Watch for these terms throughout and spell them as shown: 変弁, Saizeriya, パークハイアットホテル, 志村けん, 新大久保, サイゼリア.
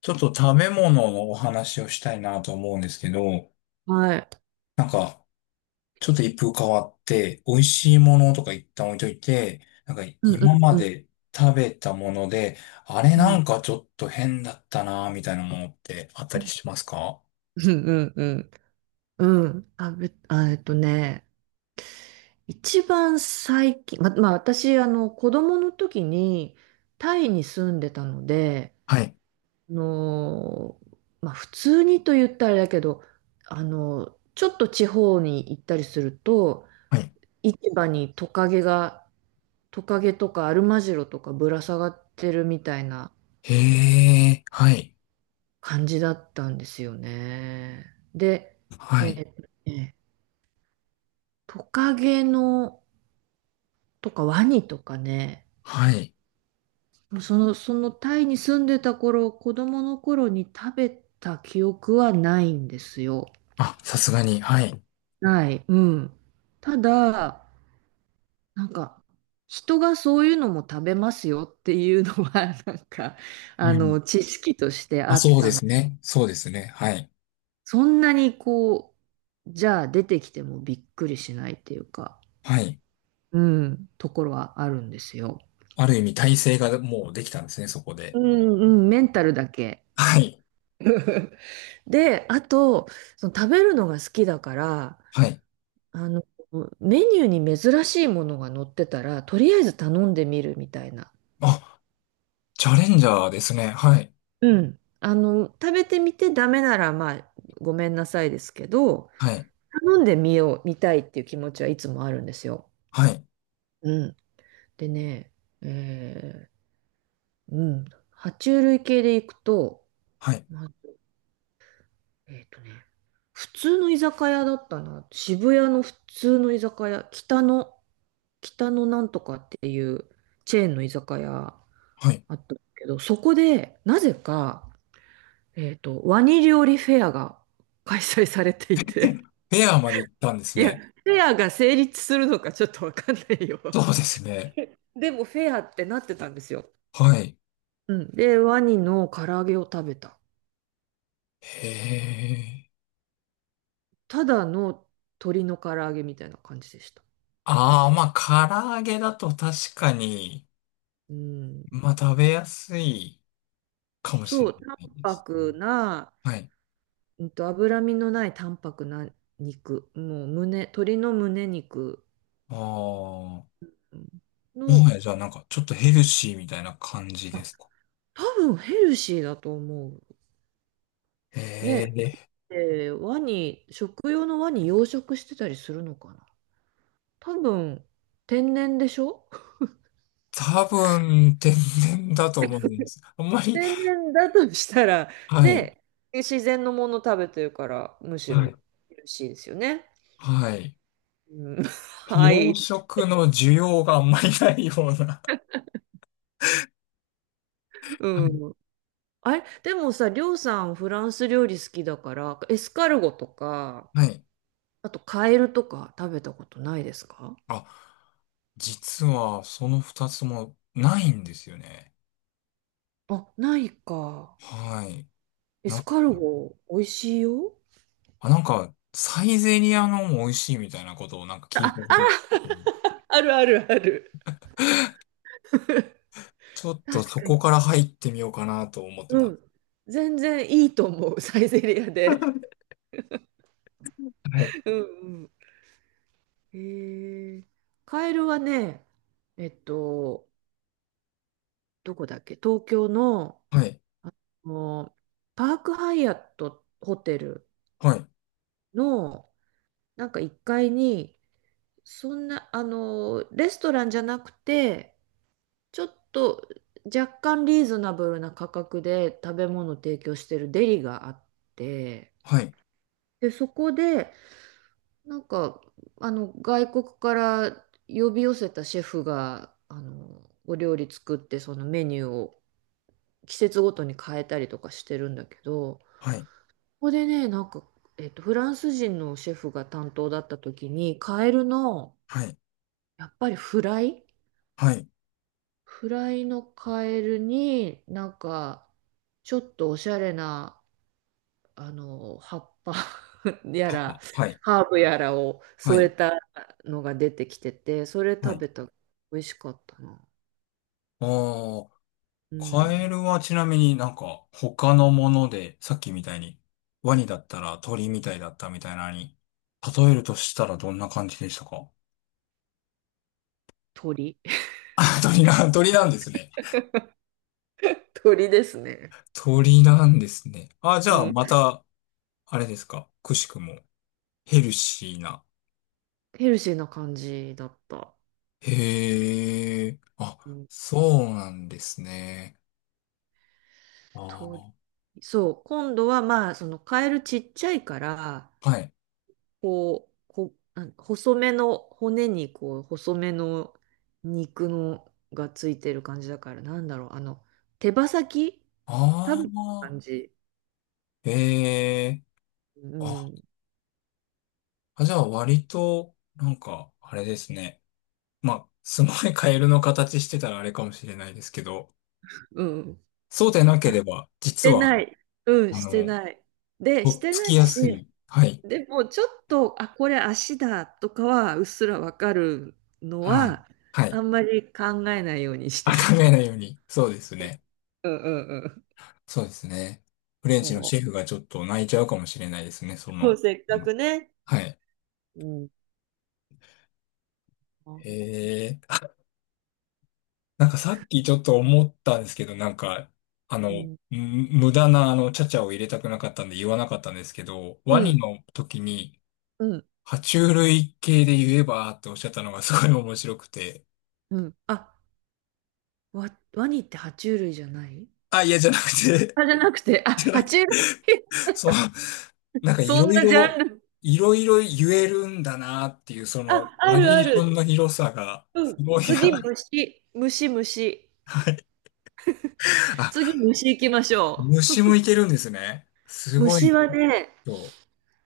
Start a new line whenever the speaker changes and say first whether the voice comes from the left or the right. left: ちょっと食べ物のお話をしたいなと思うんですけど、
right: はい。
left: なんか、ちょっと一風変わって、美味しいものとか一旦置いといて、
right: うんう
left: 今ま
right: んうん
left: で食べたもので、あれ
right: う
left: な
right: ん。
left: んかちょっと変だったなみたいなものってあった
right: う
left: り
right: ん
left: しますか？
right: うんうん。うん。あ、あ、一番最近、まあ私、子供の時にタイに住んでたので、
left: はい。
right: あのー、まあ普通にと言ったらあれだけど、ちょっと地方に行ったりすると、
left: はい。
right: 市場にトカゲとかアルマジロとかぶら下がってるみたいな
left: へえ、はい。
right: 感じだったんですよね。で、
left: は
right: え
left: い。
right: ーとねトカゲのとかワニとかね、
left: はい。
right: もうそのタイに住んでた頃、子供の頃に食べた記憶はないんですよ。
left: あ、さすがに。はい。
right: ない。うん。ただ、なんか、人がそういうのも食べますよっていうのは、なんか、
left: うん。
right: 知識として
left: あ、
right: あっ
left: そうで
right: たの。
left: すね。そうですね。はい。
right: そんなにこう、じゃあ出てきてもびっくりしないっていうか。
left: はい。
right: うん、ところはあるんですよ。
left: ある意味体制がもうできたんですね、そこで。
right: うんうん、メンタルだけ。
left: はい。
right: で、あと、その食べるのが好きだから、
left: はい。
right: あの、メニューに珍しいものが載ってたら、とりあえず頼んでみるみたいな。
left: あ、チャレンジャーですね。はい。
right: うん。食べてみてダメなら、まあ、ごめんなさいですけど、
left: はい。
right: 頼んでみよう、見たいっていう気持ちはいつもあるんですよ。
left: はい。
right: うん。でね、えうん。爬虫類系でいくと、
left: はい。
right: まあえっとね、普通の居酒屋だったな。渋谷の普通の居酒屋、北のなんとかっていうチェーンの居酒屋
left: はい。
right: あったけど、そこで、なぜか、ワニ料理フェアが 開催されていて、
left: ペアまで行ったんです
right: いや、
left: ね。
right: フェアが成立するのかちょっとわかんないよ。
left: そうですね。
right: でもフェアってなってたんですよ。
left: はい。
right: うん。で、ワニの唐揚げを食べた。
left: へえ。
right: ただの鶏の唐揚げみたいな感じでした。
left: ああ、まあ、唐揚げだと確かに、
right: うん。
left: まあ、食べやすいかもし
right: そ
left: れ
right: う、淡
left: ないですね。
right: 白な、
left: はい。
right: 脂身のない淡白な肉、もう胸、鶏の胸肉
left: ああ、もは
right: の、
left: やじゃあなんかちょっとヘルシーみたいな感じ
right: ま
left: で
right: あ、
left: すか？
right: 多分ヘルシーだと思う。ね、
left: へえ。
right: で、食用のワニ養殖してたりするのかな。多分、天然でしょ。
left: 多分、天然だと思うんです。あんまり、
right: 天然だとしたら、
left: はい。
right: ね、自然のもの食べてるから、むし
left: はい。
right: ろヘルシーですよね。
left: はい。
right: うん、は
left: 洋
right: い。
left: 食の需要があんまりないような。は
right: う
left: い。
right: ん。あれ、でもさ、りょうさんフランス料理好きだから、エスカルゴとか、
left: はい。
right: あとカエルとか食べたことないですか？
left: あ、実はその二つもないんですよね。
right: あ、ないか。
left: はい。
right: エ
left: な
right: ス
left: んか
right: カル
left: ね、
right: ゴ、美味しいよ。
left: あ、サイゼリアのも美味しいみたいなことを聞いたこ
right: あ、
left: とがあって、
right: あるあるある。
left: ちょっと
right: 確
left: そ
right: か
left: こ
right: に。
left: から入ってみようかなと思って
right: う
left: ます。
right: ん。全然いいと思う、サイゼリアで。
left: はい。
right: うんうん。へえ。カエルはね、えっと、どこだっけ東京の、
left: はい。
right: あの、パークハイアットホテル
left: はい。
right: の、なんか1階に、そんな、レストランじゃなくて、ちょっと若干リーズナブルな価格で食べ物を提供してるデリがあって、
left: はい。
right: で、そこで、なんか、外国から呼び寄せたシェフが、お料理作って、そのメニューを季節ごとに変えたりとかしてるんだけど、
left: はい。
right: ここでね、なんか、フランス人のシェフが担当だった時に、カエルの、
left: はい。
right: やっぱりフライ
left: はい。
right: フライのカエルになんかちょっとおしゃれな葉っぱ やら
left: はい。
right: ハーブやらを
left: は
right: 添え
left: い。
right: たのが出てきてて、それ
left: はい。はい、
right: 食
left: は
right: べ
left: い、
right: た。美味しかったな。
left: ああ。
right: う
left: カ
right: ん。
left: エルはちなみに他のもので、さっきみたいにワニだったら鳥みたいだったみたいなのに、例えるとしたらどんな感じでしたか？
right: 鳥。
left: あ、鳥な、鳥なんですね。
right: 鳥ですね。
left: 鳥なんですね。あ、じ
right: う
left: ゃあ
right: ん、
left: また、あれですか。くしくもヘルシーな。
right: ヘルシーな感じだった、
left: へえ、あ、
right: うん、
left: そうなんですね。
right: 鳥。
left: ああ、
right: そう、今度はまあそのカエルちっちゃいから、
left: はい。
right: こう、あ、細めの骨にこう、細めの肉のがついてる感じだから、なんだろう、手羽先食
left: あ
right: べた
left: あ、
right: 感じ。
left: へえ、
right: う
left: あ、
right: ん、
left: あ、じゃあ割と、あれですね。まあ、すごいカエルの形してたらあれかもしれないですけど、
right: うん。し
left: そうでなければ、実
right: て
left: は、
right: ない。うん、
left: あ
right: して
left: の、
right: ない。で、し
left: とっ
right: て
left: つ
right: な
left: き
right: い
left: や
right: し、
left: すい。はい。
right: でもちょっと、あ、これ足だとかはうっすらわかるの
left: あ、
right: は、
left: は
right: あ
left: い。
right: んまり考えないようにし
left: あ、
right: てた。
left: 考えないように。そうですね。
right: うんうんうん。
left: そうですね。フレンチの
right: そ
left: シ
right: う。
left: ェフがちょっと泣いちゃうかもしれないですね、そ
right: そう、
left: の。
right: せっか
left: うん、
right: くね。
left: はい。
right: うん。う
left: へえ。なんかさっきちょっと思ったんですけど、
right: ん。
left: 無駄なあの、ちゃちゃを入れたくなかったんで言わなかったんですけど、
right: う
left: ワニ
right: ん。
left: の時に、
right: うん。
left: 爬虫類系で言えばっておっしゃったのがすごい面白くて。
right: うん。あ、ワニって爬虫類じゃない？
left: あ、いや、じゃなくて、
right: あ、じゃなくて、あ、爬虫類。
left: そう、い
right: そ
left: ろ
right: ん
left: い
right: なジャン
left: ろ、
right: ル。
left: いろいろ言えるんだなっていう、その、
right: あ、あ
left: バ
right: る
left: リエ
right: あ
left: ーション
right: る。
left: の広さが、
right: う
left: す
right: ん。
left: ごい
right: 次、
left: な。
right: 虫。虫、虫。
left: はい。あ、
right: 次、虫行きましょ
left: 虫もいけるんですね。す
right: う。
left: ごい
right: 虫
left: な、
right: はね、
left: 今日。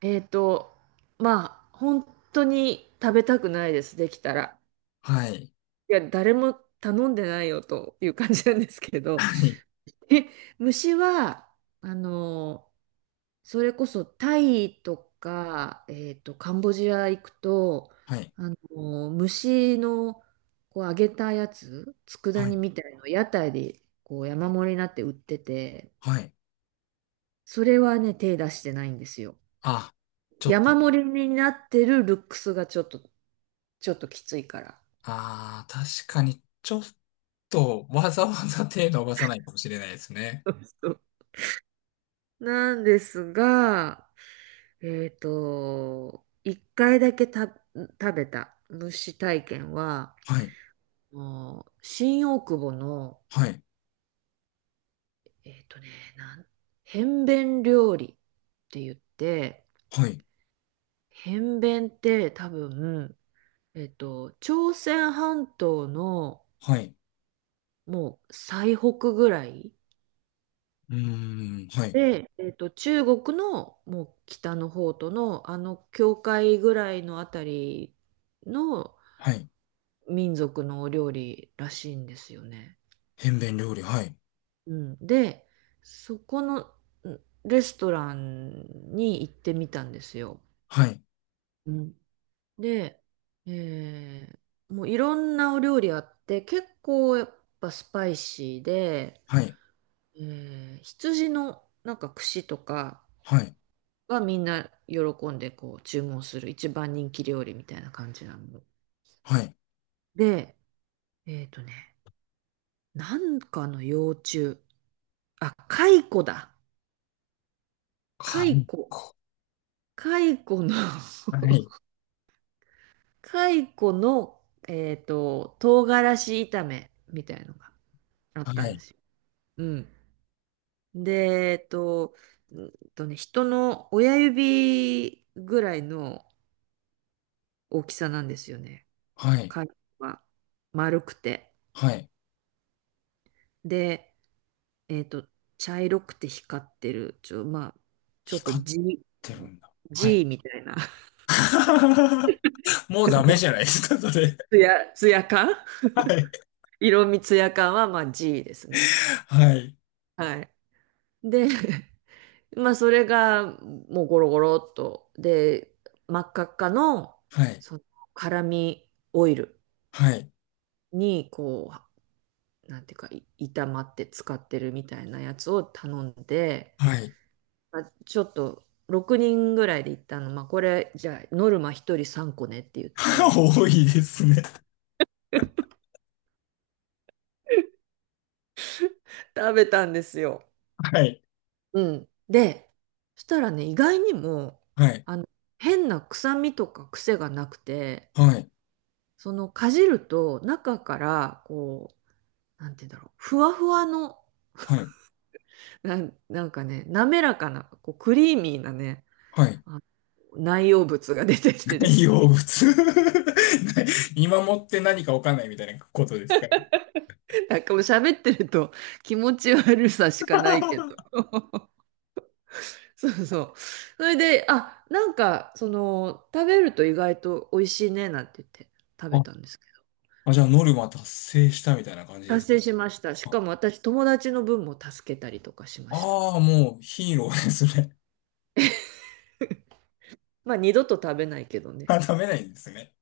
right: えっと、まあ、本当に食べたくないです、できたら。
left: はい。
right: いや、誰も頼んでないよという感じなんですけど。
left: はい。
right: え、虫は、あの、それこそタイとか、カンボジア行くと、
left: はい。
right: 虫のこう揚げたやつ、佃
left: は
right: 煮
left: い。
right: みたいの屋台でこう山盛りになって売ってて、
left: はい。
right: それはね、手出してないんですよ。
left: あ、ちょっと、
right: 山盛りになってるルックスがちょっと、きついから。
left: ああ、確かに、ちょっと、わざわざ手伸ばさないかもしれないですね。
right: そうそうなんですが、一回だけ食べた虫体験は、
left: はい。
right: あの新大久保の
left: はい。
right: えっとね、なん、変弁料理って言って、
left: はい。
right: 変弁って多分、朝鮮半島の
left: はい。
right: もう最北ぐらい
left: うーん、はい、
right: で、中国のもう北の方とのあの境界ぐらいのあたりの
left: はい。
right: 民族のお料理らしいんですよね。
left: 変弁料理、はい、
right: うん、で、そこのんレストランに行ってみたんですよ。
left: はい、
right: うん、で、えーもういろんなお料理あって、結構やっぱスパイシーで、
left: はい、
right: 羊のなんか串とか
left: はい、
right: はみんな喜んでこう注文する一番人気料理みたいな感じなの。
left: はい、
right: で、えっとね、なんかの幼虫。あ、蚕だ。蚕。蚕の
left: はい、
right: 蚕の、唐辛子炒めみたいのがあ
left: は
right: っ
left: い、
right: た
left: は
right: んで
left: い、
right: すよ。うん。で、えっと、人の親指ぐらいの大きさなんですよね。
left: はい、
right: 貝は丸くて。
left: はい。
right: で、えっと、茶色くて光ってる、まあ、ちょっと
left: 光っ
right: G、
left: てるんだ。は
right: G
left: い。
right: みたいな、
left: もうダメ じゃないですか、それ。
right: ツヤ感、
left: はい、
right: 色味ツヤ感は、まあ G ですね。
left: はい、
right: はい。で、まあ、それが、もうゴロゴロっと。で、真っ赤っかの、
left: はい、
right: その、辛味オイル
left: はい、
right: にこうなんていうか炒まって使ってるみたいなやつを頼んで、
left: はい。
right: まあ、ちょっと6人ぐらいで行ったの、まあ、これじゃあノルマ1人3個ねって言っ て
left: 多いですね。
right: 食べたんですよ。
left: はい、
right: うん、で、そしたらね、意外にも
left: はい、
right: あの変な臭みとか癖がなくて、
left: はい、
right: そのかじると中からこう、なんて言うんだろう、ふわふわの
left: はい、
right: なんかね、滑らかなこうクリーミーなね、
left: はい。
right: あ内容物が出てきてで
left: 海
right: すね。
left: 洋物 見守って何かわかんないみたいなことですかね。
right: なんかもう喋ってると気持ち悪さしかないけど。そうそう。それで、あ、なんか、その、食べると意外と美味しいねなんて言って食べたんですけど。
left: あ、じゃあノルマ達成したみたいな感じです
right: 達
left: か？
right: 成しました。し
left: あ、
right: かも私、友達の分も助けたりとかしました。
left: ああ、もうヒーローですね。
right: まあ、二度と食べないけど ね。
left: あ、ダメないんですね。